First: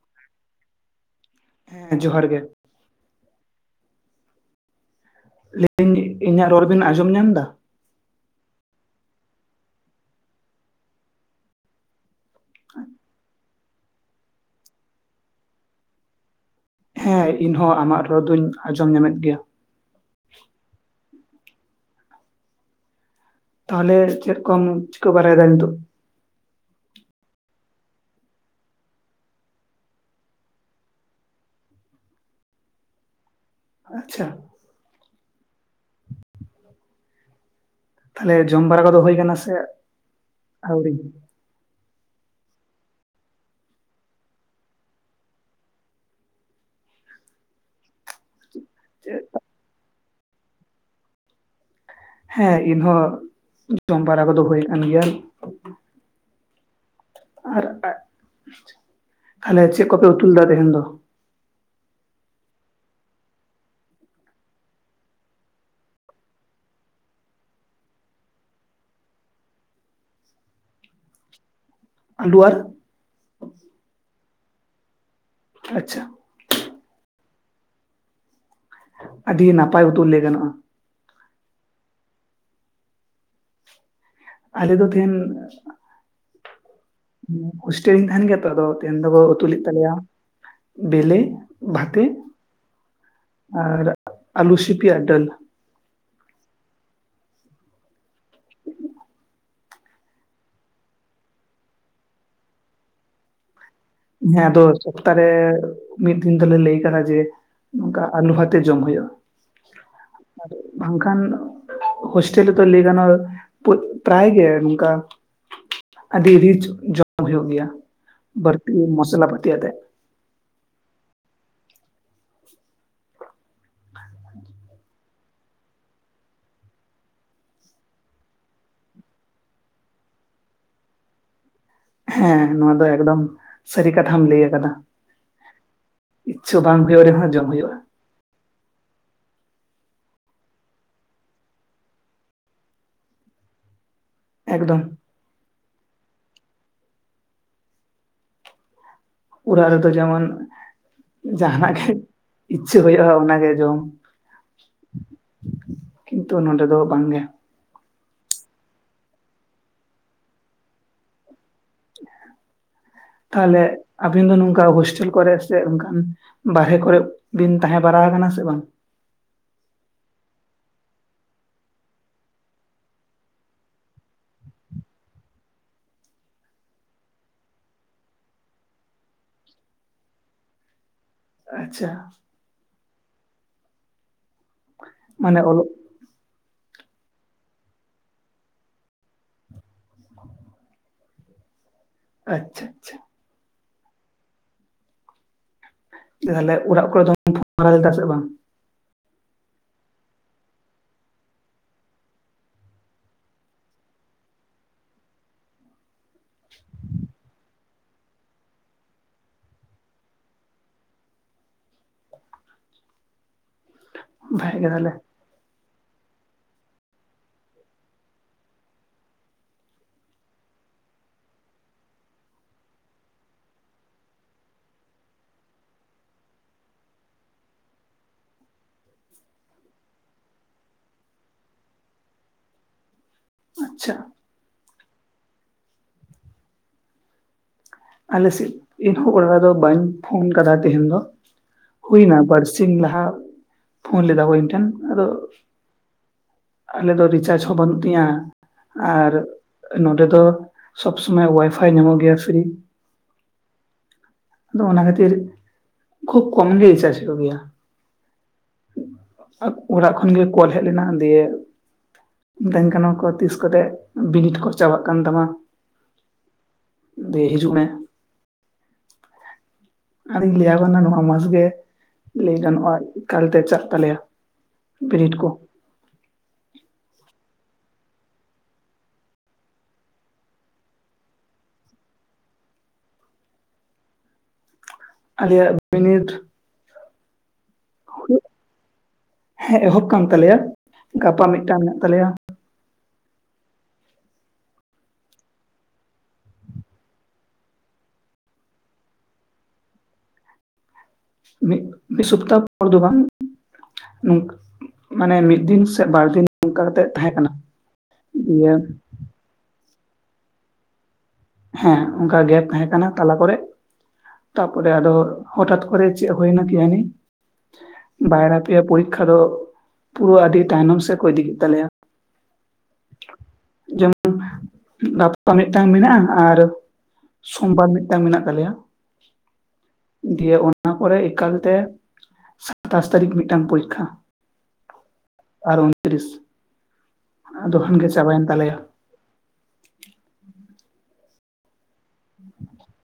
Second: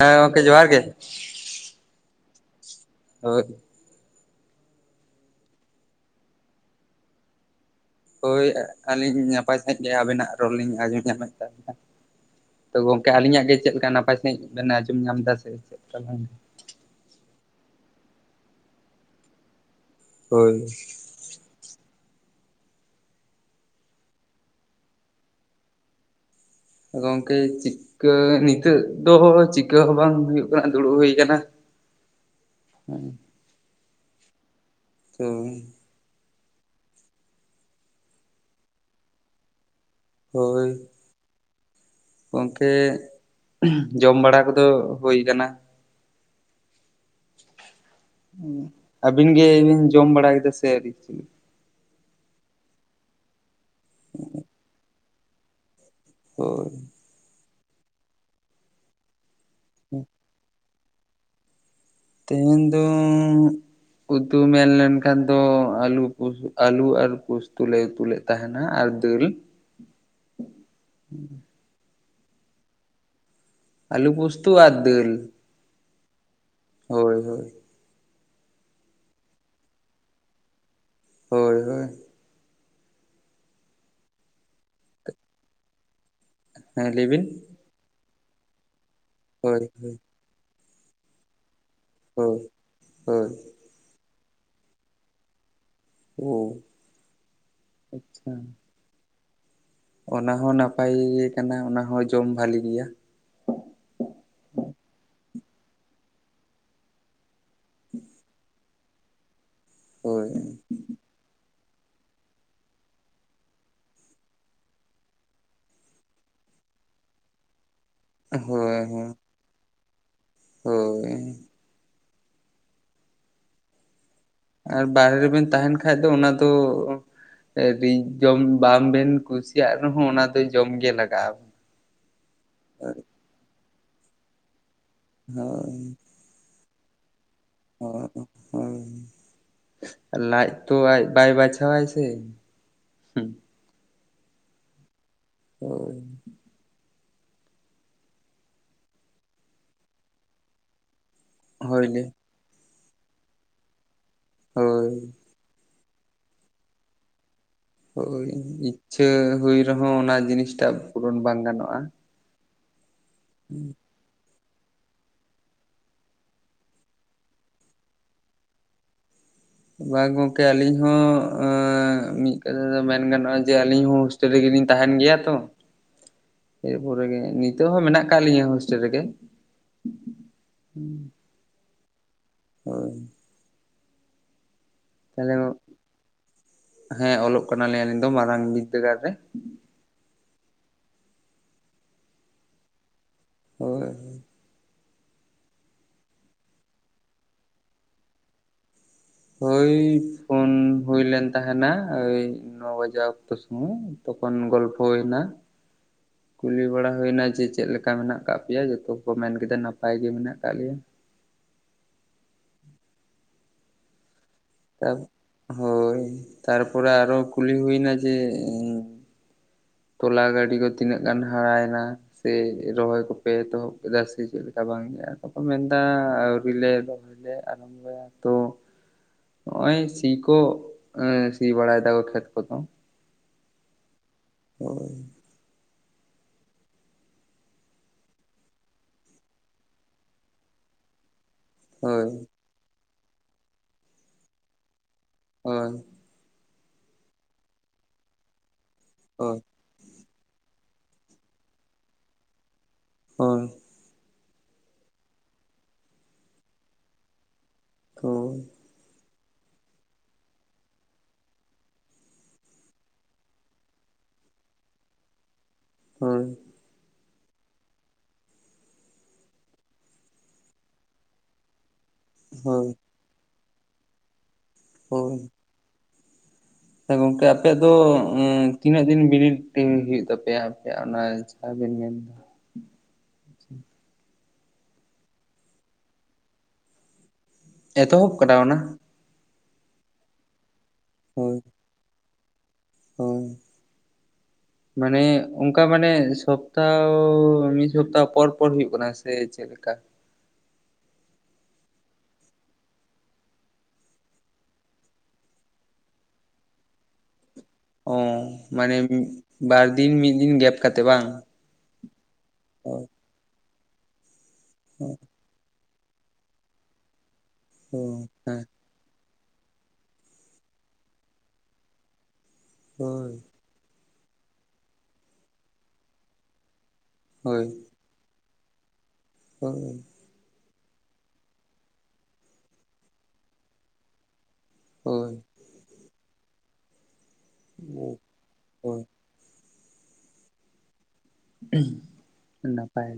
ᱦᱮᱸ ᱜᱚᱢᱠᱮ ᱡᱚᱦᱟᱨ ᱜᱮ ᱦᱮᱸ ᱡᱚᱦᱟᱨ ᱜᱮ [inaudible] ᱞᱟᱹᱭ ᱫᱤᱧ ᱤᱧᱟᱹᱜ ᱨᱚᱲ ᱵᱮᱱ ᱟᱸᱡᱚᱢ ᱧᱟᱢ ᱮᱫᱟ ᱦᱳᱭ ᱟᱹᱞᱤᱧ ᱱᱟᱯᱟᱭ ᱥᱟᱺᱦᱤᱡ ᱜᱮ ᱟᱵᱤᱱᱟᱜ ᱨᱳᱞ ᱞᱤᱧ ᱟᱸᱡᱚᱢ ᱧᱟᱢᱮᱫ [unintelligible] ᱛᱚ ᱜᱚᱝᱠᱮ ᱟᱹᱞᱤᱧᱟᱜ ᱜᱮ ᱪᱮᱫ ᱞᱮᱠᱟ ᱱᱟᱯᱟᱭ ᱥᱟᱺᱦᱤᱡ ᱵᱮ ᱟᱸᱡᱚᱢ ᱧᱟᱢᱫᱟ? ᱥᱮ ᱪᱮᱫ ᱞᱮᱠᱟ? ᱦᱮᱸ ᱤᱧ ᱦᱚᱸ ᱟᱢᱟᱜ ᱨᱚᱲ ᱫᱚᱩᱧ ᱟᱸᱡᱚᱢ ᱧᱟᱢᱮᱫ ᱜᱮᱭᱟ ᱦᱳᱭ ᱛᱟᱦᱚᱞᱮ ᱪᱮᱫ ᱠᱚᱢ ᱪᱤᱠᱟᱹ ᱵᱟᱲᱟᱭᱮᱫᱟ ᱫᱟ ᱱᱤᱛᱚᱜ ᱜᱚᱝᱠᱮ ᱪᱤ ᱠᱟ. ᱱᱤᱛᱟ. ᱜ ᱫᱚ ᱪᱤᱠᱟᱹ ᱦᱚᱸ ᱵᱟᱝ ᱦᱩᱭᱩᱜ ᱠᱟᱱᱟ ᱫᱩᱲᱩᱵ ᱦᱩᱭ ᱟᱠᱟᱱᱟ ᱦᱮᱸ ᱟᱪᱷᱟ ᱚ ᱛᱟᱦᱚᱞᱮ ᱡᱚᱢ ᱵᱟᱲᱟ ᱠᱚᱫᱚ ᱦᱳ ᱠᱟᱱᱟ ᱥᱮ ᱦᱳᱭ ᱟᱹᱣᱨᱤ? ᱜᱚᱝᱠᱮ ᱡᱚᱢ ᱵᱟᱲᱟ ᱠᱚᱫᱚ ᱦᱩᱭ ᱟᱠᱟᱱᱟ ᱟᱹᱵᱤᱱ ᱜᱮᱵᱤᱱ ᱡᱚᱢ ᱵᱟᱲ ᱠᱮᱫᱟ ᱥᱮ ᱟᱣᱨᱤ? ᱦᱮᱸ ᱤᱧ ᱦᱚ ᱡᱚᱢ ᱵᱟᱨᱟ ᱠᱚᱫᱚ ᱦᱳᱭ ᱠᱟᱱ ᱜᱮᱭᱟ ᱦᱳᱭ ᱟᱨ ᱟᱡ ᱪᱮᱫ ᱠᱚᱯᱮ ᱩᱛᱩ ᱞᱮᱫᱟ ᱛᱮᱦᱮᱧ ᱫᱚ? ᱛᱮᱦᱮᱧ ᱫᱚ ᱩᱛᱩ ᱢᱮᱱ ᱞᱮᱱᱠᱷᱟᱱ ᱫᱚ ᱟᱞᱩ ᱯᱩᱥ ᱟᱞᱩ ᱟᱨ ᱯᱩᱥᱛᱩ ᱞᱮ ᱩᱛᱩ ᱞᱮᱫᱟ ᱛᱟᱦᱮᱱᱟ ᱟᱨ ᱫᱟᱹᱞ [unintelligible] ᱟᱞᱩ ᱟᱨ ᱟᱞᱩ ᱳᱩᱥᱛᱩ ᱟᱨ ᱫᱟᱹᱞ ᱟᱪᱷᱟ ᱦᱳᱭ ᱦᱳᱭ ᱟᱹᱰᱤ ᱱᱟᱯᱟᱭ ᱩᱛᱩ ᱞᱟᱹᱭ ᱜᱟᱱᱚᱜᱼᱟ ᱦᱳᱭ ᱦᱳᱭ ᱟᱞᱮ ᱫᱚ ᱛᱮᱦᱮᱧ ᱦᱮᱸ ᱞᱟᱹᱭ ᱵᱤᱱ ᱦᱳᱥᱴᱮᱞ ᱨᱤᱧ ᱛᱟᱦᱮᱱ ᱜᱮᱭᱟ ᱛᱚ ᱟᱫᱚ ᱛᱮᱦᱮᱧ ᱫᱚᱠᱚ ᱩᱛᱩ ᱦᱳᱭ ᱞᱮᱫ ᱛᱟᱞᱮᱭᱟ ᱦᱳᱭ ᱵᱮᱞᱮ ᱵᱷᱟᱛᱮ ᱦᱳᱸ ᱦᱮᱸ ᱟᱨ ᱟᱞᱩ ᱥᱤᱯᱤ ᱟᱨ ᱰᱟᱹᱞ ᱳ ᱟᱪᱷᱟ ᱚᱱᱟ ᱦᱚᱸ ᱱᱟᱯᱟᱭ ᱜᱮ ᱠᱟᱱᱟ ᱚᱱᱟᱦ ᱡᱚᱢ ᱵᱷᱟᱹᱞᱤ ᱜᱮᱭᱟ ᱦᱮᱸ ᱟᱫᱚ ᱥᱚᱯᱛᱟᱦᱮ ᱢᱤᱫ ᱫᱤᱱ ᱫᱚᱞᱮ ᱞᱟᱹᱭ ᱟᱠᱟᱫᱟ ᱡᱮ ᱱᱚᱝᱠᱟ ᱟᱹᱞᱩ ᱵᱟᱨᱭᱟ. ᱡᱚᱢ ᱦᱩᱭᱩᱜᱼᱟ ᱦᱳᱭ ᱵᱟᱝᱠᱷᱟᱱ ᱦᱥᱴᱮᱞ ᱨᱮᱛᱚ ᱞᱟ. ᱭ ᱜᱟᱱᱚᱜ ᱯᱨᱟᱭ ᱜᱮ ᱱᱚᱝᱠᱟ ᱟᱹᱰᱤ ᱨᱤᱡ ᱡᱚᱢ ᱦᱩᱭᱩᱜ ᱜᱮᱭᱟ ᱦᱳᱭ ᱦᱮᱸ ᱵᱟᱭ ᱯᱟᱛᱤᱭᱟ. ᱜ ᱛᱮ ᱦᱳᱭ [inaudible] ᱟᱨ ᱵᱟᱦᱨᱮ ᱨᱮᱵᱮᱱ ᱛᱟᱦᱮᱱ ᱠᱷᱟᱡ ᱫᱚ ᱚᱱᱟ ᱫᱚ ᱮᱫᱤᱧ ᱡᱚᱢ ᱵᱟᱝ ᱵᱤᱱ ᱠᱩᱥᱤᱭᱟᱜ ᱨᱮᱦᱚ ᱡᱚᱢᱜᱮ ᱞᱟᱜᱟᱜᱼᱟ ᱦᱮᱸ ᱱᱚᱶᱟ ᱫᱚ ᱮᱜᱽᱫᱚᱢ ᱥᱟᱹᱨᱤ ᱠᱟᱛᱷᱟᱢ ᱞᱟᱹᱭ ᱟᱠᱟᱫᱟ ᱦᱳᱭ ᱤᱪᱪᱷᱷᱟ ᱵᱟᱝ ᱛᱟᱦᱮ ᱞᱮᱠᱷᱟᱡ ᱡᱟ ᱦᱩᱭᱩᱜ -ᱟ ᱦᱚ ᱦᱳᱭ ᱞᱟᱡ ᱛᱚ ᱟᱡ ᱵᱟᱭ ᱵᱟᱪᱷᱟᱣᱟᱭ ᱥᱮ ᱮᱠᱫᱚᱢ ᱦᱳᱭ ᱯᱩᱨᱟ. ᱱᱤᱛᱚᱜ ᱡᱮᱢᱚᱱ ᱡᱟᱦᱱᱟᱜ ᱜᱮ ᱦᱳᱭᱞᱮ ᱤᱪᱪᱷᱟᱹ ᱦᱩᱭᱩᱜᱼᱟ ᱚᱱᱟᱜᱮ ᱡᱚᱢ ᱦᱳᱭ ᱠᱤᱱᱛᱩ ᱱᱚᱰᱮ ᱫᱚ ᱵᱟᱝ ᱜᱮ ᱦᱳᱭ ᱤᱪᱷᱟᱹ ᱦᱩᱭ ᱨᱮᱦᱚᱸ ᱚᱱᱟ ᱡᱤᱱᱤᱥᱴᱟᱜ ᱯᱩᱨᱚᱱ ᱵᱟᱝ ᱜᱟᱱᱚᱜᱼᱟ ᱛᱟᱦᱞᱮ ᱟᱵᱤᱱ ᱫᱚ ᱱᱚᱝᱠᱟ ᱦᱳᱥᱴᱮᱞ ᱠᱚᱨᱮ ᱪᱮᱫ ᱚᱱᱠᱟᱱ ᱵᱟᱨᱮ ᱚᱨᱮ ᱵᱤᱱ ᱛᱟᱦᱮᱸ ᱵᱟᱲᱟ ᱟᱠᱟᱱᱟ ᱥᱮ ᱵᱟᱝ? ᱵᱟᱝ ᱜᱚᱝᱠᱮ ᱟᱞᱤᱧ ᱦᱚᱸ ᱢᱤᱫ ᱠᱟᱛᱷᱟ ᱫᱚ ᱢᱮᱱ ᱜᱟᱱᱚᱜᱼᱟ ᱡᱮ ᱟᱞᱤᱧ ᱦᱚᱸ ᱴᱮᱞ ᱨᱮᱜᱮᱞᱤᱧ ᱛᱟᱦᱮᱱ ᱜᱮᱭᱟ ᱛᱚ [inaudible] ᱮᱨᱯᱚᱨᱮᱜ ᱜᱮ ᱱᱤᱛᱚᱜ ᱦᱚᱸ ᱢᱮᱱᱟᱜ ᱟᱠᱟᱫ ᱞᱤᱧᱟᱹ ᱦᱳᱥᱴᱮᱞ ᱨᱮᱜᱮ ᱦᱩᱸ ᱟᱪᱪᱷᱟ ᱦᱳᱭ ᱛᱟᱦᱚᱞᱮ ᱢᱟᱱᱮ ᱚᱞᱚᱜ ᱦᱮᱸ ᱚᱞᱚᱜ ᱠᱟᱱᱟᱞᱤᱧ ᱟᱹᱞᱤᱧ ᱫᱚ ᱢᱟᱨᱟᱝ ᱵᱤᱫᱽᱫᱟᱹᱜᱟᱲ ᱨᱮ ᱟᱪᱪᱷᱟ ᱟᱪᱪᱷᱟ ᱦᱳᱭ ᱦᱳᱭ ᱛᱟᱦᱞᱮ ᱚᱲᱟᱜ ᱠᱚᱨᱮ ᱫᱚ ᱯᱷᱳᱱ ᱵᱟᱲᱟᱭ ᱫᱟ ᱥᱮ ᱵᱟᱝ ᱦᱳᱭ ᱯᱷᱳᱱ ᱦᱩᱭᱞᱮᱱ ᱛᱟᱦᱮᱱᱟ ᱳᱭ ᱱᱚ ᱵᱟᱡᱟᱜ ᱚᱠᱛᱚ ᱥᱚᱢᱚᱭ ᱛᱚᱠᱷ ᱜᱚᱞᱯᱚ ᱦᱩᱭᱱᱟ [inaudible] ᱠᱩᱞᱤ ᱵᱟᱲᱟ ᱦᱩᱭᱮᱱᱟ ᱡᱮ ᱪᱮᱫ ᱞᱮᱠᱟ ᱢᱮᱱᱟᱜ ᱟᱠᱟᱫ ᱯᱮᱭᱟ ᱡᱚᱛᱚ ᱠᱚ ᱢᱮᱱ ᱠᱮᱫᱟ ᱱᱟᱯᱟᱭ ᱜᱮ ᱢᱮᱱᱟᱜ ᱟᱠᱟᱫ ᱞᱮᱭᱟ ᱵᱷᱟᱜᱮ ᱜᱮ ᱛᱟ ᱛᱟᱦᱚᱞᱮ ᱦᱳᱭ ᱛᱟᱨᱯᱚᱨᱮ ᱟᱨᱚ ᱠᱩᱞᱤ ᱦᱩᱭᱱᱟ ᱡᱮ ᱛᱚᱞᱟ ᱜᱟᱹᱰᱤ ᱠᱚ ᱛᱤᱱᱟᱹᱜ ᱜᱟᱱ ᱦᱟᱨᱟᱭᱮᱱᱟ ᱥᱮ ᱨᱚᱦᱚᱭ ᱠᱚᱯᱮ ᱮᱛᱚᱦᱚᱵ ᱠᱮᱫᱟ ᱥᱮ ᱪᱮᱫᱞᱮᱠᱟ ᱵᱟᱝ ᱟᱠᱚ ᱠᱚ ᱢᱮᱱᱫᱟ ᱟᱹᱣᱨᱤ ᱞᱮ ᱨᱚ ᱟ. ᱣᱨᱤᱞᱮ ᱟᱨᱟᱢᱵᱚᱭᱟ ᱛᱚ ᱦᱚᱜᱼᱚᱭ ᱥᱤ ᱠᱚ ᱥᱤ ᱵᱟᱲᱟᱭ ᱫᱟᱠᱚ ᱠᱷᱮᱛ ᱠᱚᱫᱚ ᱟᱪᱪᱷᱟ ᱦᱳᱭ ᱟᱞᱮ ᱥᱮᱫ ᱩᱢ ᱠᱚ ᱵᱟᱜᱟᱣ ᱫᱟ ᱵᱟᱹᱧ ᱯᱷᱳᱱ ᱠᱟᱫᱟ ᱛᱮᱦᱤᱧ ᱫᱚ ᱦᱳᱭ ᱦᱩᱭᱱᱟ ᱵᱟᱨ ᱥᱤᱧ ᱞᱟᱦᱟ ᱯᱷᱳᱱ ᱞᱮᱫᱟ ᱠᱚ ᱤᱧ ᱴᱷᱮᱱ ᱟᱫᱚ ᱦᱚᱭ ᱟᱞᱮ ᱫᱚ ᱨᱤᱪᱟᱨᱡ ᱦᱚᱸ ᱵᱟᱹᱱᱩᱜ ᱛᱤᱧᱟᱹ ᱟᱨ ᱦᱳᱭ ᱱᱚᱰᱮ ᱫᱚ ᱥᱚᱵᱽ ᱥᱚᱢᱚᱭ ᱳᱣᱟᱭᱯᱷᱟᱭ ᱧᱟᱢᱚᱜ ᱜᱮᱭᱟ ᱯᱷᱤᱨᱤ ᱦᱳᱭ ᱟᱫᱚ ᱚᱱᱟ ᱠᱷᱟᱹᱛᱤᱨ ᱠᱷᱩᱵ ᱠᱚᱢ ᱜᱮ ᱨᱤᱪᱟᱨᱪ ᱦᱩᱭᱩᱜ ᱜᱮᱭᱟ ᱛᱚ ᱚᱲᱟᱜ ᱠᱷᱚᱱᱜᱮ ᱠᱚᱞ ᱦᱮᱡ ᱞᱮᱱᱟ ᱫᱤᱭᱮ ᱢᱤᱛᱟᱹᱧ ᱠᱟᱱᱟ ᱠᱚ ᱛᱤᱥ ᱠᱚᱛᱮᱜ ᱵᱤᱱᱤᱴ ᱠᱚ ᱪᱟᱵᱟᱜ ᱠᱟᱱ ᱛᱟᱢᱟ ᱦᱳᱭ ᱫᱤᱭᱮ ᱦᱤᱡᱩᱜ ᱢᱮ ᱟᱨᱤᱧ ᱞᱟᱹᱭ ᱟᱠᱚ ᱠᱟᱱᱟ ᱱᱚᱣᱟ ᱢᱟᱥ ᱜᱮ ᱞᱟᱹᱭ ᱦᱳᱭ ᱜᱟᱱᱚᱜᱼᱟ ᱮᱠᱟᱞᱛᱮ ᱪᱟᱜ ᱛᱟᱞᱮᱭᱟ ᱵᱤᱱᱤᱰ ᱠᱚ ᱟᱪᱪᱟ ᱜᱚᱝᱠᱮ ᱟᱯᱮᱭᱟᱜ ᱫᱚ ᱛᱤᱱᱟᱹᱜ ᱫᱤᱱ ᱵᱤᱱᱤᱴ ᱦᱩᱭᱩᱜ ᱛᱟᱯᱮᱭᱟ ᱟᱯᱮᱭᱟᱜ ᱚᱱᱟ [unintelligible] ᱟᱞᱮᱭᱟᱜ ᱵᱤᱱᱤᱴ ᱮᱛᱚᱦᱚᱵ ᱠᱟᱫᱟ ᱚᱱᱟ ᱦᱮᱸ ᱮᱦᱚᱵ ᱠᱟᱱ ᱛᱟᱞᱮᱭᱟ ᱜᱟᱯᱟ ᱦᱳᱭ ᱢᱤᱫᱴᱟᱝ ᱢᱮᱱᱟᱜ ᱛᱟᱞᱮᱭᱟ ᱦᱳᱭ [unintelligible] ᱢᱟᱱᱮ ᱚᱝᱠᱟ ᱢᱟᱱᱮ ᱥᱚᱯᱛᱟᱦᱚ ᱢᱤᱫ ᱥᱚᱯᱛᱟᱦᱚ ᱯᱚᱨ ᱯᱚᱨ ᱦᱩᱭᱩᱜ ᱠᱟᱱᱟ ᱥᱮ ᱪᱮᱫ ᱞᱮᱠᱟ ᱢᱤᱫ ᱢᱤᱫ ᱥᱚᱯᱛᱟᱦᱚ ᱯᱚᱨ ᱫᱚ ᱵᱟᱝ ᱱᱚᱝ ᱠᱟ ᱢᱟᱱᱮ ᱢᱤᱫ ᱫᱤᱱ ᱥᱮ ᱵᱟᱨ ᱫᱤᱱ ᱱᱚᱝᱠᱟ ᱠᱟᱛᱮᱜ ᱛᱟᱦᱮᱸ ᱠᱟᱱᱟ ᱚ ᱫᱤᱭᱮ ᱢᱟᱱᱮ ᱵᱟᱨ ᱫᱤᱱ ᱢᱤᱫ ᱫᱤᱱ ᱜᱮᱯ ᱠᱟᱛᱮ ᱵᱟᱝ ᱦᱮᱸ ᱚᱝᱠᱟ ᱜᱮᱯ ᱛᱟᱦᱮᱸ ᱦᱳᱭ ᱠᱟᱱᱟ ᱛᱟᱞᱟ ᱠᱚᱨᱮ ᱛᱟᱯᱚᱨᱮ ᱟᱫᱚ ᱦᱚᱴᱟᱛ ᱠᱚᱨᱮ ᱪᱮᱫ ᱦᱩᱭᱱᱟ ᱠᱮᱡᱟᱱᱤ ᱵᱟᱭᱨᱟ ᱦᱮᱸ ᱯᱮᱭᱟ ᱯᱩᱨᱤ ᱠᱷᱟᱡ ᱫᱚ ᱯᱩᱨᱟᱹ ᱟᱹᱰᱤ ᱛᱟᱭᱱᱚᱢ ᱥᱮᱫ ᱠᱚ ᱤᱫᱤ ᱠᱮᱫ ᱛᱟᱞᱮᱭᱟ ᱦᱳᱭ ᱡᱮᱢᱚᱱ ᱜᱟᱯᱟ ᱢᱤᱫᱴᱟᱝ ᱢᱮᱱᱟᱜᱼᱟ ᱟᱨ ᱦᱳᱭ ᱥᱳᱢᱵᱟᱨ ᱢᱤᱫᱴᱟᱝ ᱢᱮᱱᱟᱜ ᱛᱟᱞᱮᱭᱟ ᱦᱳᱭ ᱫᱤᱭᱮ ᱚᱱᱟ ᱯᱚᱨᱮ ᱮᱠᱟᱞᱛᱮ ᱥᱟᱛᱟᱥ ᱛᱟᱹᱨᱤᱠᱷ ᱢᱤᱫᱴᱟᱝ ᱯᱚᱨᱤᱠᱷᱟ ᱦᱳᱭ ᱟᱨ ᱩᱱᱛᱨᱤᱥ ᱟᱫᱚ ᱠᱷᱟᱱᱜᱮ ᱪᱟᱵᱟᱭᱮᱱ ᱛᱟᱞᱮᱭᱟ ᱦᱳᱭ [unintelligible] ᱱᱟᱯᱟᱭ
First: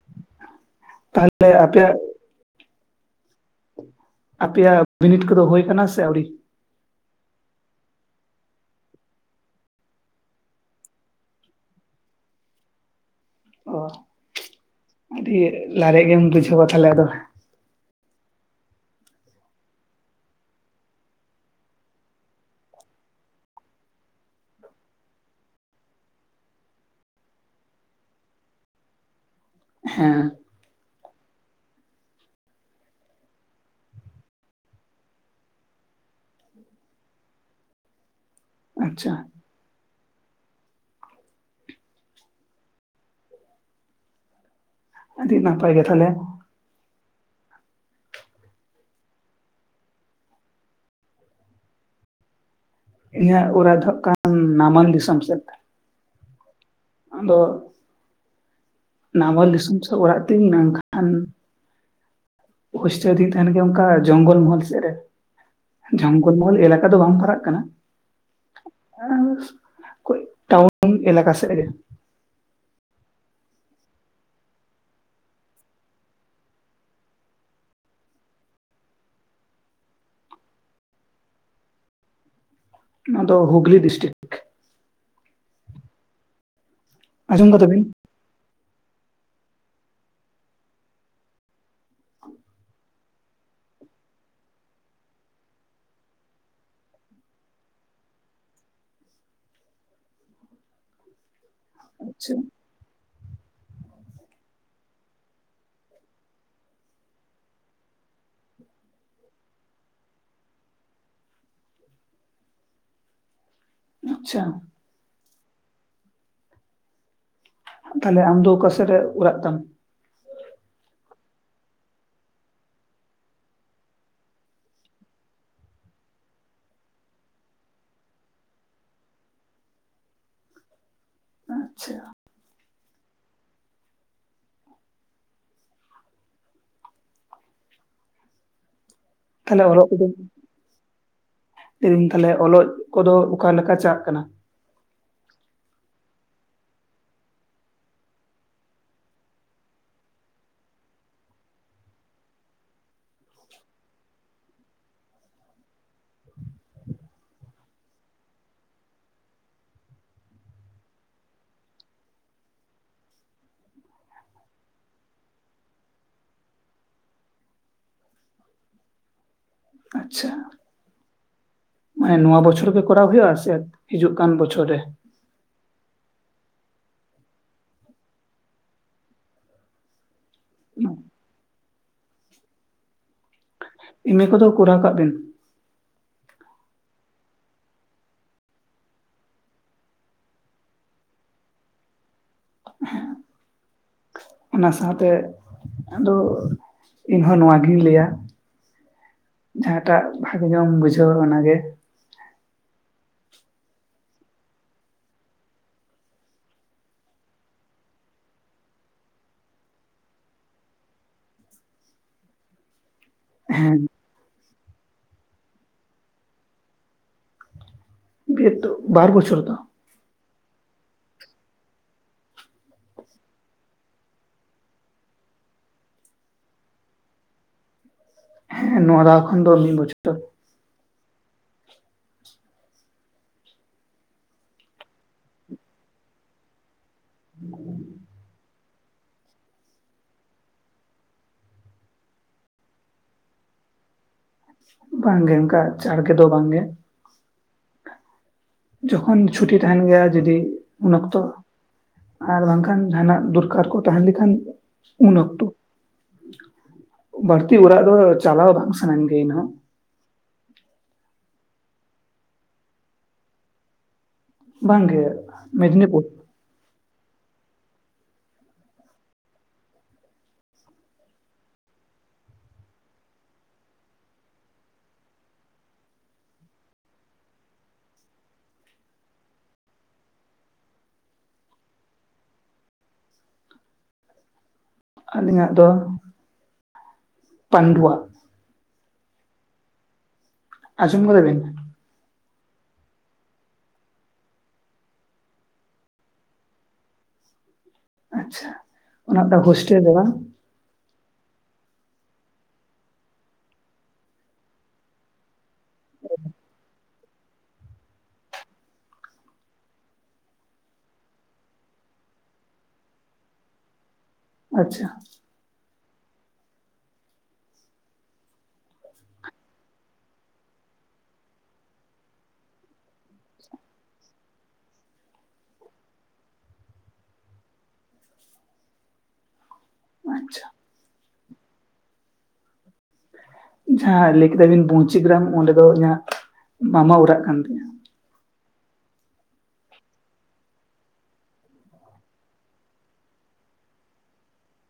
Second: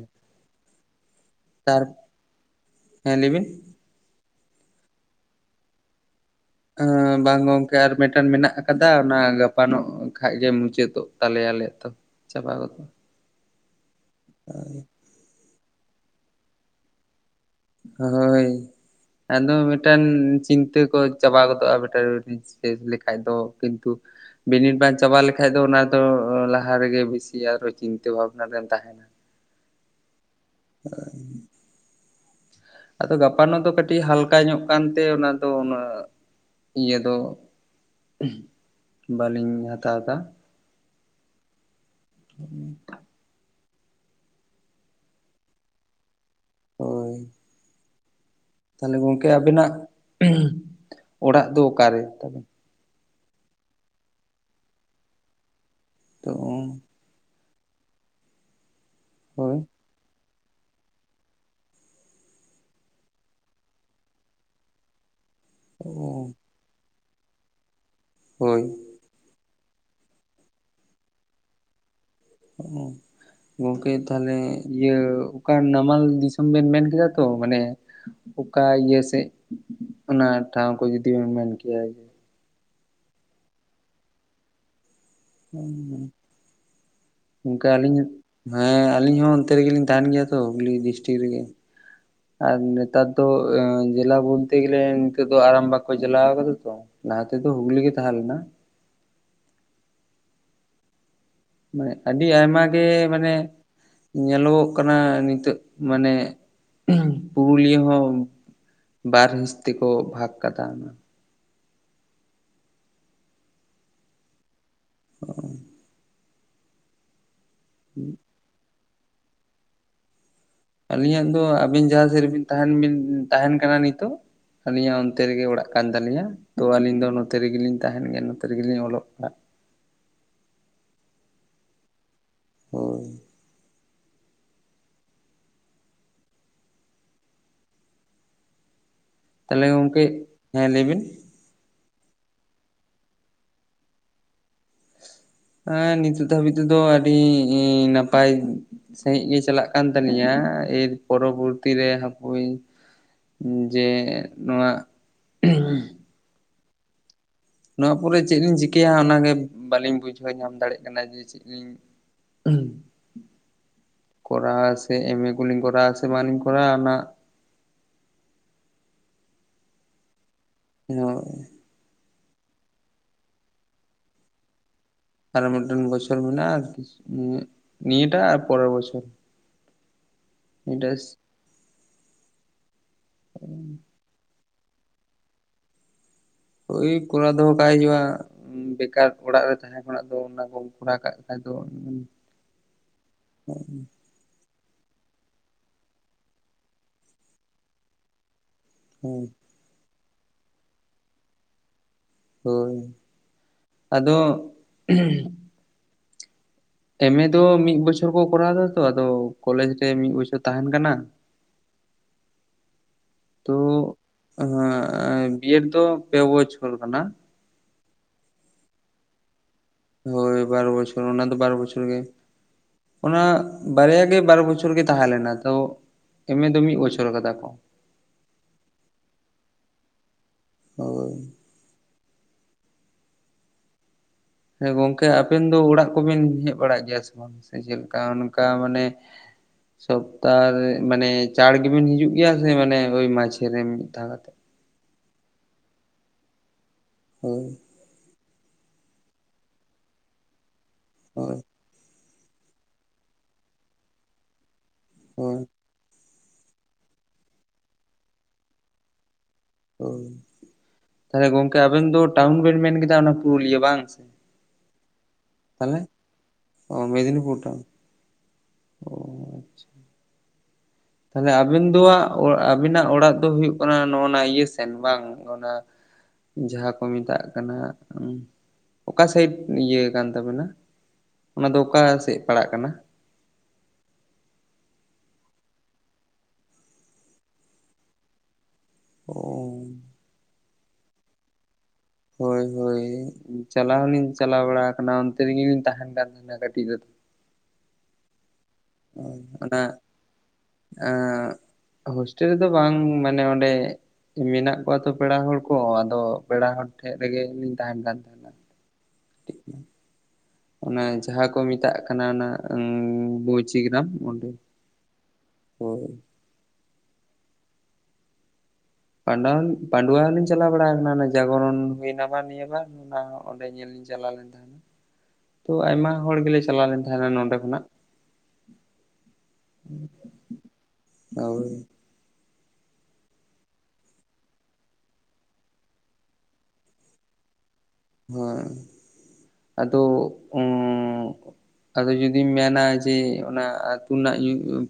ᱛᱟᱦᱚᱞᱮ ᱟᱯᱮᱭᱟᱜ [unintelligible] ᱦᱮᱸ ᱞᱟᱹᱭ ᱵᱤᱱ ᱟᱯᱮᱭᱟᱜ ᱵᱤᱱᱤᱴ ᱠᱚᱫᱚ ᱦᱩᱭ ᱠᱟᱱᱟ ᱥᱮ ᱟᱹᱣᱨᱤ ᱮ ᱵᱟᱝ ᱜᱚᱝᱠᱮ ᱟᱨ ᱢᱤᱫᱴᱟᱝ ᱢᱮᱱᱟᱜ ᱟᱠᱟᱫᱟ ᱚᱱᱟ ᱜᱟᱯᱟ ᱱᱚᱜ ᱠᱷᱟᱜ ᱜᱮ ᱢᱩᱪᱟᱹᱫᱚᱜ ᱛᱟᱞᱮᱭᱟ ᱟᱞᱮᱭᱟᱜ ᱛᱚ ᱪᱟᱵᱟ ᱜᱚᱫᱚᱼᱟ ᱚ ᱟᱹᱰᱤ ᱞᱟᱨᱮᱜ ᱜᱮᱢ ᱵᱩᱡᱷᱟᱹᱣᱟ ᱛᱟᱦᱞᱮ ᱟᱫᱚ ᱦᱳᱭ ᱟᱫᱚ ᱢᱤᱫᱴᱟᱝ ᱪᱤᱱᱛᱟᱹ ᱠᱚ ᱪᱟᱵᱟ ᱜᱚᱫᱚᱜᱼᱟ [inaudible] ᱪᱮᱫ ᱞᱮᱠᱟᱡ ᱫᱚ ᱠᱤᱱᱛᱩ ᱵᱤᱱᱤᱴ ᱵᱟᱝ ᱪᱟᱵᱟ ᱞᱮᱠᱷᱟᱡ ᱫᱚ ᱚᱱᱟ ᱫᱚ ᱞᱟᱦᱟ ᱨᱮᱜᱮ ᱵᱤᱥᱤ ᱟᱨᱦᱚᱸ ᱪᱤᱱᱛᱟᱹ ᱵᱷᱟᱵᱱᱟ ᱨᱮᱢ ᱛᱟᱦᱮᱸᱱᱟ ᱦᱮᱸ [unintelligible] ᱟᱫᱚ ᱜᱟᱯᱟᱱᱚᱜ ᱫᱚ ᱠᱟᱹᱴᱤᱡ ᱦᱟᱞᱠᱟ ᱧᱚᱜ ᱠᱟᱱᱛᱮ ᱚᱱᱟ ᱫᱚ ᱩᱱᱟᱹᱜ ᱤᱭᱟᱹ ᱫᱚ ᱟᱪᱪᱷᱟ ᱵᱟᱹᱞᱤᱧ ᱦᱟᱛᱟᱣ ᱫᱟ [inaudible] ᱟᱹᱰᱤ ᱱᱟᱯᱟᱭ ᱜᱮ ᱛᱟᱦᱞᱮ ᱦᱳᱭ ᱛᱟᱦᱞᱮ ᱜᱚᱝᱠᱮ ᱟᱵᱤᱱᱟᱜ ᱚᱲᱟᱜ ᱫᱚ ᱚᱠᱟᱨᱮ ᱛᱟᱵᱤᱱ ᱤᱧᱟᱜ ᱚᱲᱟᱜ ᱫᱚ ᱠᱟᱱ ᱱᱟᱢᱟᱱ ᱫᱤᱥᱚᱢ ᱥᱮᱫ ᱚ ᱟᱫᱚ ᱱᱟᱢᱟᱞ ᱦᱳᱭ ᱫᱤᱥᱚᱢ ᱥᱮᱜ ᱚᱲᱟᱜ ᱛᱤᱧ ᱢᱮᱱᱠᱷᱟᱱ ᱦᱳᱥᱴᱮᱞ ᱨᱮᱧ ᱛᱟᱦᱮᱸᱱ ᱜᱮᱭᱟ ᱚᱱᱠᱟ ᱡᱚᱝᱜᱚᱞ ᱢᱚᱦᱚᱞ ᱥᱮᱫ ᱨᱮ ᱚ ᱡᱚᱝᱜᱚᱞ ᱢᱚᱦᱚᱞ ᱮᱞᱟᱠᱟ ᱟᱫᱚ ᱵᱟᱢ ᱯᱟᱨᱟᱜ ᱠᱟᱱᱟ ᱦᱳᱭ ᱦᱮ ᱴᱟᱣᱩᱱ ᱮᱞᱟᱠᱟ ᱥᱮᱫ ᱨᱮ ᱚ ᱜᱚᱝᱠᱮ ᱛᱟᱦᱚᱞᱮ ᱤᱭᱟᱹ ᱚᱠᱟ ᱱᱟᱢᱟᱞ ᱫᱤᱥᱚᱢ ᱵᱮᱱ ᱢᱮᱱ ᱠᱮᱫᱟ ᱛᱚ ᱢᱟᱱᱮ ᱚᱠᱟ ᱤᱭᱟᱹ ᱥᱮᱜᱽ ᱚᱱᱟ ᱴᱷᱟᱶ ᱠᱚ ᱡᱩᱫᱤᱢ ᱢᱮᱱ ᱠᱮᱭᱟ ᱱᱚᱣᱟ ᱫᱚ ᱦᱩᱜᱽᱞᱤ ᱰᱤᱥᱴᱤᱠ [unintelligible] ᱟᱸᱡᱚᱢ ᱠᱟᱫᱟ ᱜᱚᱝᱠᱮ ᱵᱤᱱ ᱟᱹᱞᱤᱧᱟᱜ ᱦᱮᱸ ᱟᱞᱤᱧ ᱦᱚᱸ ᱚᱱᱛᱮ ᱨᱮᱜᱮᱞᱤᱧ ᱛᱟᱦᱮᱱ ᱜᱮᱭᱟ ᱛᱚ ᱦᱩᱜᱽᱞᱤ ᱰᱤᱥᱴᱤᱠ ᱨᱮᱜᱮ ᱟᱨ ᱱᱮᱛᱟᱨ ᱫᱚ ᱡᱮᱞᱟ ᱵᱚᱞᱛᱮ ᱜᱮᱞᱮ ᱱᱤᱛᱟᱹᱜ ᱫᱚ ᱟᱨᱟᱢᱵᱟᱠ ᱠᱚ ᱡᱣᱞᱟᱣ ᱠᱟᱫᱟ ᱛᱚ ᱞᱟᱦᱟᱛᱮ ᱫᱚ ᱦᱩᱜᱽᱞᱤ ᱜᱮ ᱛᱟᱦᱮᱞᱮᱱᱟ ᱢᱟᱱᱮ ᱟᱹᱰᱤ ᱟᱪᱪᱷᱟ ᱟᱭᱢᱟ ᱜᱮ ᱢᱟᱱᱮ ᱧᱮᱞᱚᱜᱚᱜ ᱠᱟᱱᱟ ᱱᱤᱛᱚᱜ ᱢᱟᱱᱮ ᱯᱩᱨᱩᱞᱤᱭᱟᱹ ᱦᱚᱸ ᱵᱟᱨ ᱦᱤᱸᱥ ᱛᱮᱠᱚ ᱵᱷᱟᱜᱽ ᱠᱟᱫᱟ ᱚᱱᱟ ᱟᱪᱪᱷᱟ [unintelligible] ᱛᱟᱦᱞᱮ ᱟᱢ ᱫᱚ ᱚᱠᱟ ᱥᱮᱫ ᱨᱮ ᱚᱲᱟᱜ ᱛᱟᱢ ᱟᱹᱞᱤᱧᱟᱜ ᱫᱚ ᱟᱹᱵᱤᱱ ᱡᱟᱦᱟᱸ ᱥᱮᱫ ᱨᱮᱵᱤᱱ ᱛᱟᱦᱮᱱ ᱵᱤᱱ ᱛᱟᱦᱮᱱ ᱠᱟᱱᱟ ᱱᱤᱛᱚᱜ ᱟᱹᱞᱤᱧᱟᱜ ᱚᱱᱛᱮ ᱨᱮᱜᱮ ᱚᱲᱟᱜ ᱠᱟᱱ ᱛᱟᱹᱟᱞᱤᱧᱟ ᱛᱚ ᱟᱹᱞᱤᱧ ᱫᱚ ᱱᱚᱛᱮ ᱨᱮᱜᱮᱞᱤᱧ ᱛᱟᱦᱮᱱ ᱜᱮᱭᱟ ᱱᱚᱛᱮ ᱨᱮᱜᱮ ᱞᱤᱧ ᱚᱞᱚᱜ ᱯᱟᱲᱟᱜ ᱟᱪᱪᱷᱟ ᱦᱩᱸ ᱛᱟᱞᱦᱮ ᱛᱟᱦᱚᱞᱮ ᱚᱞᱚᱜ ᱜᱚᱝᱠᱮ ᱠᱚᱫᱚ, ᱦᱮᱸ ᱞᱟᱹᱭ ᱵᱤᱱ ᱞᱟᱹᱭᱫᱟᱹᱧ ᱛᱟᱞᱦᱮ ᱚᱞᱚᱜ ᱠᱚᱫᱚ ᱚᱠᱟᱞᱮᱠᱟ ᱪᱟᱞᱟᱜ ᱠᱟᱱᱟ ᱦᱮᱸ ᱱᱤᱛᱚᱜ ᱫᱷᱟᱹᱵᱤᱡ ᱛᱮᱫᱚ ᱟᱹᱰᱤ ᱤ ᱱᱟᱯᱟᱭ ᱥᱟᱹᱦᱤᱡ ᱜᱮ ᱪᱟᱞᱟᱜ ᱠᱟᱱ ᱛᱟᱞᱤᱧᱟ ᱮᱤᱨ ᱯᱚᱨᱚᱵᱚᱨᱛᱤ ᱨᱮ ᱦᱟᱯᱳᱭ ᱡᱮ ᱱᱚᱣᱟ [unintelligible] ᱱᱚᱣᱟ ᱯᱚᱨᱮ ᱪᱮᱫᱞᱤᱧ ᱪᱤᱠᱟᱹᱭᱟ ᱚᱱᱟᱜᱮ ᱵᱟᱞᱤᱧ ᱵᱩᱡᱷᱟᱹᱣ ᱧᱟᱢ ᱫᱟᱲᱮᱭᱟᱜ ᱠᱟᱱᱟ ᱡᱮ ᱪᱮᱫ ᱞᱤᱧ [unintelligible] ᱠᱚᱨᱟᱣ-ᱟ ᱥᱮ ᱮᱢ ᱮ ᱠᱚᱞᱤᱧ ᱠᱚᱨᱟᱣ-ᱟ ᱥᱮ ᱵᱟᱞᱤᱧ ᱠᱚᱨᱟᱣ ᱟ ᱚᱱᱟ ᱟᱪᱪᱷᱟ [unintelligible] ᱢᱟᱱᱮ ᱱᱚᱣᱟ ᱵᱚᱪᱷᱚᱨ ᱜᱮ ᱠᱚᱨᱟᱣ ᱦᱩᱭᱩᱜᱼᱟ ᱥᱮ ᱦᱤᱡᱩᱜ ᱠᱟᱱ ᱵᱚᱪᱷᱚᱨ ᱨᱮ ᱟᱨ ᱢᱤᱫᱴᱮᱱ ᱵᱚᱪᱚᱨ ᱢᱮᱱᱟᱜᱼᱟ ᱱᱤ ᱱᱤᱭᱟᱹᱴᱟᱜ ᱟᱨ ᱯᱚᱨᱮᱨ ᱵᱪᱷᱚᱨ ᱰᱮᱥ ᱦᱮᱸ [unintelligible] ᱤᱱᱟᱹ ᱠᱚᱫᱚ ᱠᱚᱨᱟ ᱠᱟᱜ ᱵᱤᱱ ᱦᱳᱭ ᱠᱚᱨᱟᱣ ᱫᱚᱦᱚ ᱠᱟᱜ ᱦᱩᱭᱩᱜ-ᱟ ᱵᱮᱠᱟᱨ ᱚᱲᱟᱜ ᱨᱮ ᱛᱟᱦᱮᱸᱟᱸ ᱠᱷᱚᱱᱟᱜ ᱫᱚ ᱚᱱᱟ ᱠᱚᱢ ᱠᱚᱨᱟᱣ ᱠᱟᱜ ᱠᱷᱟ ᱫᱚ [unintelligible] ᱚᱱᱟ ᱥᱟᱶᱛᱮ ᱟᱫᱚ ᱤᱧ ᱦᱚᱸ ᱱᱚᱣᱟ ᱜᱤᱧ ᱞᱟᱹᱭᱟ [unintelligible] ᱡᱟᱦᱟᱸᱴᱟᱜ ᱵᱷᱟᱜᱮ ᱜᱮᱢ ᱵᱩᱡᱷᱟᱹᱣᱟ ᱫᱟ ᱚᱱᱟᱜᱮ ᱦᱳᱭ ᱟᱫᱚ ᱮᱢ ᱮ ᱫᱚ ᱢᱤᱫ ᱵᱚᱪᱷᱚᱨ ᱠᱚ ᱠᱚᱨᱟᱣ ᱮᱫᱟ ᱛᱚ ᱟᱫᱚ ᱠᱚᱞᱮᱡᱽ ᱨᱮ ᱢᱤᱫ ᱵᱚᱪᱷᱚᱨ ᱛᱟᱦᱮᱸᱱ ᱠᱟᱱᱟ [inaudible] ᱛᱚ ᱦᱮᱸ ᱵᱤᱮᱰ ᱫᱚ ᱯᱮ ᱵᱚᱪᱷᱚᱨ ᱠᱟᱱᱟ ᱵᱤᱮᱰ ᱫᱚ ᱵᱟᱨ ᱵᱚᱪᱷᱚᱨ ᱛᱚ ᱦᱳᱭ ᱵᱟᱨᱚ ᱵᱚᱪᱷᱚᱨ ᱚᱱᱟ ᱫᱚ ᱵᱟᱨᱚ ᱵᱚᱪᱷᱚᱨ ᱜᱮ ᱚᱱᱟ ᱵᱟᱨᱭᱟᱜ ᱜᱮ ᱵᱟᱨ ᱵᱚᱪᱷᱚᱨ ᱜᱮ ᱛᱟᱦᱮᱸ ᱞᱮᱱᱟ ᱛᱚ ᱮᱢᱮ ᱫᱚ ᱢᱤᱫ ᱵᱚᱪᱷᱚᱨ ᱟᱠᱟᱫᱟ ᱠᱚ ᱦᱮᱸ ᱱᱚᱣᱟ ᱫᱷᱟᱣ ᱠᱷᱚᱱ ᱫᱚ ᱢᱤᱫ ᱵᱚᱪᱷᱚᱨ [unintelligible] ᱦᱮᱸ ᱜᱚᱝᱠᱮ ᱟᱵᱮᱱ ᱫᱚ ᱚᱲᱟᱜ ᱠᱚᱵᱤᱱ ᱦᱮᱡ ᱵᱟᱲᱟᱜ ᱜᱮᱭᱟ ᱥᱮ ᱪᱮᱫ ᱠᱟ ᱚᱱᱠᱟ ᱢᱟᱱᱮ ᱥᱚᱯᱛᱟ ᱨᱮ ᱢᱟᱱᱮ ᱪᱟᱲ ᱜᱮᱵᱮᱱ ᱦᱤᱡᱩᱜ ᱜᱮᱭᱟ ᱥᱮ ᱢᱟᱱᱮ ᱳᱭ ᱢᱟᱡᱷᱮ ᱨᱮ ᱢᱤᱫ ᱫᱷᱟᱣ ᱠᱟᱛᱮᱜ ᱵᱟᱝᱜᱮ ᱚᱱᱠᱟ ᱪᱟᱲᱜᱮ ᱫᱚ ᱵᱟᱝᱜᱮ ᱦᱳᱭ ᱡᱚᱠᱷᱚᱱ ᱪᱷᱩᱴᱤ ᱛᱟᱦᱮᱸᱱ ᱜᱮᱭᱟ ᱡᱩᱚᱫᱤ ᱩᱱ ᱚᱠᱛᱚ ᱦᱳᱭ ᱟᱨ ᱵᱟᱝᱠᱷᱟᱱ ᱡᱟᱦᱟᱸᱱᱟᱜ ᱫᱚᱨᱠᱟᱨ ᱠᱚ ᱛᱟᱦᱮᱸᱱ ᱞᱮᱠᱷᱟᱱ ᱩᱱ ᱦᱳᱭ ᱚᱠᱛᱚ ᱵᱟᱹᱲᱛᱤ ᱚᱲᱟᱜ ᱫᱚ ᱪᱟᱞᱟᱣ ᱵᱟᱝ ᱥᱟᱱᱟᱧ ᱜᱮᱭᱟ ᱤᱧᱦᱚᱸ ᱳ ᱛᱟᱦᱞᱮ ᱜᱚᱢᱠᱮ ᱟᱵᱮᱱ ᱫᱚ ᱴᱟᱣᱩᱱ ᱵᱤᱱ ᱢᱮᱱ ᱠᱮᱫᱟ ᱚᱱᱟ ᱯᱩᱨᱩᱞᱤᱭᱟᱹ ᱵᱟᱝ ᱥᱮ ᱵᱟᱝ ᱜᱮ ᱛᱟᱦᱚᱞᱮ ᱢᱮᱫᱽᱱᱤᱯᱩᱨ ᱚ ᱢᱮᱫᱽᱱᱤ ᱯᱩᱨ ᱴᱟᱣᱩᱱ ᱚ ᱛᱟᱦᱞᱮ ᱟᱹᱵᱤᱱ ᱫᱚ ᱦᱟᱸᱦ ᱟᱹᱵᱤᱱᱟᱜ ᱚᱲᱟᱜ ᱫᱚ ᱦᱩᱭᱩᱜ ᱠᱟᱱᱟ ᱱᱚᱜᱼ ᱱᱟ ᱤᱭᱟᱹ ᱥᱮᱱ ᱵᱟᱝ ᱚᱱᱟ ᱡᱟᱦᱟᱸ ᱠᱚ ᱢᱮᱛᱟᱜ ᱠᱟᱱᱟ ᱚᱠᱟ ᱥᱟᱭᱤᱰ ᱤᱭᱟᱹ ᱠᱟᱱ ᱛᱟᱵᱮᱱᱟ ᱚᱱᱟ ᱫᱚ ᱚᱠᱟ ᱥᱮᱫ ᱯᱟᱲᱟᱜ ᱠᱟᱱᱟ ᱟᱹᱞᱤᱧᱟᱜ ᱫᱚ ᱯᱟᱸᱰᱩᱣᱟ ᱚ ᱟᱸᱡᱚᱢ ᱠᱟᱫᱟ ᱵᱤᱱ ᱦᱳᱭ ᱦᱳᱭ ᱪᱟᱞᱟᱣ ᱦᱚᱞᱤᱧ ᱪᱟᱞᱟᱣ ᱵᱟᱲᱟ ᱟᱠᱟᱱᱟ ᱚᱱᱛᱮ ᱨᱮᱜᱮᱞᱤᱧ ᱛᱟᱦᱮᱱ ᱠᱟᱱ ᱛᱟᱦᱮᱱᱟ ᱠᱟᱹᱴᱤᱡ ᱨᱮᱫᱚ ᱟᱪᱪᱷᱟ ᱚᱱᱟ ᱢᱤᱫ ᱴᱟᱝ ᱦᱳᱥᱴᱮᱞ ᱨᱮ ᱵᱟᱝ ᱦᱳᱥᱴᱮᱞ ᱨᱮᱫᱚ ᱵᱟᱝ ᱢᱟᱱᱮ ᱚᱸᱰᱮ ᱢᱮᱱᱟᱜ ᱠᱚᱣᱟ ᱛᱚ ᱯᱮᱲᱟ ᱦᱚᱲ ᱠᱚ ᱟᱫᱚ ᱯᱮᱲᱟ ᱦᱚᱲ ᱴᱷᱮᱡ ᱨᱮᱜᱮᱤᱧ ᱛᱟᱦᱮᱱ ᱠᱟᱱ ᱛᱟᱦᱮᱸᱱᱟ [unintelligible] ᱚᱱᱟ ᱡᱟᱦᱟᱸ ᱠᱚ ᱢᱮᱛᱟᱜ ᱠᱟᱱᱟ ᱚᱱᱟ ᱵᱳᱸᱣᱪᱤ ᱜᱨᱟᱢ ᱚᱸᱰᱮ ᱟᱪᱪᱷᱟ ᱦᱳᱭ ᱯᱰᱣᱟᱱ ᱯᱺᱰᱩᱣᱟ ᱦᱚᱸ ᱞᱤᱧ ᱪᱟᱞᱟᱣ ᱵᱟᱲᱟ ᱟᱠᱟᱱᱟ ᱡᱟᱜᱚᱨᱚᱱ ᱦᱩᱭᱱᱟᱢᱟ ᱱᱤᱭᱟᱹ ᱵᱟᱨ ᱚᱱᱟ ᱚᱸᱰᱮ ᱧᱮᱞ ᱤᱧ ᱪᱟᱞᱟᱣ ᱞᱮᱱ ᱛᱟᱦᱮᱱᱟ ᱛᱚ ᱟᱭᱢᱟ ᱦᱚᱲ ᱜᱮᱞᱮ ᱪᱟᱞᱟᱣ ᱞᱮᱱ ᱛᱟᱦᱮᱱᱟ ᱱᱚᱰᱮ ᱠᱷᱚᱱᱟᱜ ᱟᱪᱪᱷᱟ ᱳᱭ ᱡᱟᱦᱟᱸ ᱞᱟᱹᱭ ᱠᱮᱫᱟ ᱵᱤᱱ ᱯᱩᱧᱪᱤ ᱜᱨᱟᱢ ᱚᱸᱰᱮ ᱫᱚ ᱤᱧᱟᱹᱜ ᱢᱟᱢᱟ ᱚᱲᱟᱜ ᱠᱟᱱ ᱛᱤᱧᱟ ᱦᱮᱸ ᱟᱫᱚ ᱩ ᱟᱫᱚ ᱡᱩᱫᱤᱢ ᱢᱮᱱᱟ ᱡᱮ ᱚᱱᱟ ᱟᱹᱛᱩ ᱨᱮᱱᱟᱜ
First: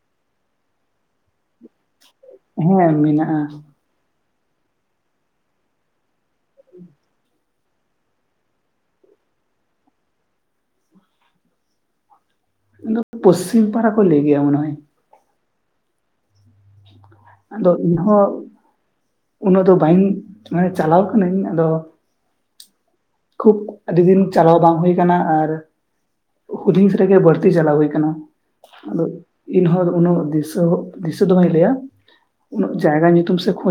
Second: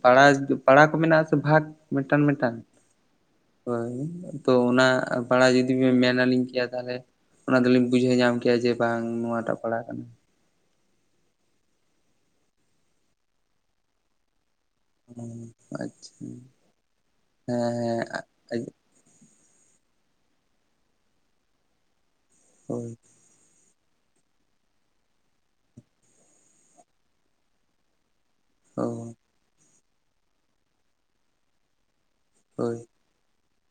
ᱯᱟᱲᱟ ᱯᱟᱲᱟ ᱠᱚ ᱢᱮᱱᱟᱜᱥᱮ ᱵᱷᱟᱜᱽ ᱢᱤᱫᱴᱟᱝ ᱢᱤᱫᱴᱟᱝ ᱦᱮᱸ ᱢᱮᱱᱟᱜᱼᱟ ᱦᱳᱭ ᱛᱚ ᱚᱱᱟ ᱵᱷᱟᱲᱟ ᱡᱩᱫᱤ ᱵᱮᱱ ᱢᱮᱱᱟᱞᱤᱧ ᱜᱮᱭᱟ ᱛᱟᱦᱚᱞᱮ ᱚᱱᱟ ᱫᱚᱞᱤᱧ ᱵᱩᱡᱷᱟᱹᱣ ᱧᱟᱢ ᱠᱮᱭᱟ ᱡᱮ ᱵᱟᱝ ᱱᱚᱣᱟᱴᱟᱜ ᱯᱟᱲᱟ ᱠᱟᱱᱟ ᱯᱚᱥᱪᱤᱢ ᱯᱟᱲᱟ ᱠᱚ ᱞᱮ ᱜᱮᱭᱟ ᱢᱚᱱᱮᱦᱚᱭ ᱦᱚ ᱟᱪᱪᱷᱟ ᱟᱫᱚ ᱤᱧᱦᱚ ᱦᱮᱸ ᱩᱱᱟᱹᱜ ᱫᱚ ᱵᱟᱹᱧ ᱢᱟᱱᱮ ᱪᱟᱞᱟᱣ ᱟᱠᱟᱱᱟᱹᱧ ᱟᱫᱚ ᱦᱳᱭ ᱠᱷᱩᱵ ᱟᱹᱰᱤ ᱫᱤᱱ ᱪᱟᱞᱟᱣ ᱵᱟᱝ ᱦᱩᱭ ᱠᱟᱱᱟ ᱟᱨ ᱦᱩᱰᱤᱧ ᱥ ᱨᱮᱜᱮ ᱵᱟᱹᱲᱛᱤ ᱪᱟᱞᱟᱣ ᱦᱩᱭ ᱠᱟᱱᱟ ᱟᱫᱚ ᱦᱳᱭ ᱤᱧᱦᱚ ᱩᱱᱟᱹᱜ ᱫᱤᱥᱟᱹ ᱫᱤᱥᱟᱹ ᱫᱚ ᱵᱟᱹᱧ ᱞᱟᱹᱭᱟ ᱩᱱ ᱦᱳᱭ ᱡᱟᱭᱜᱟ ᱧᱩᱛᱩᱢ ᱥᱮ ᱠᱷᱚᱡ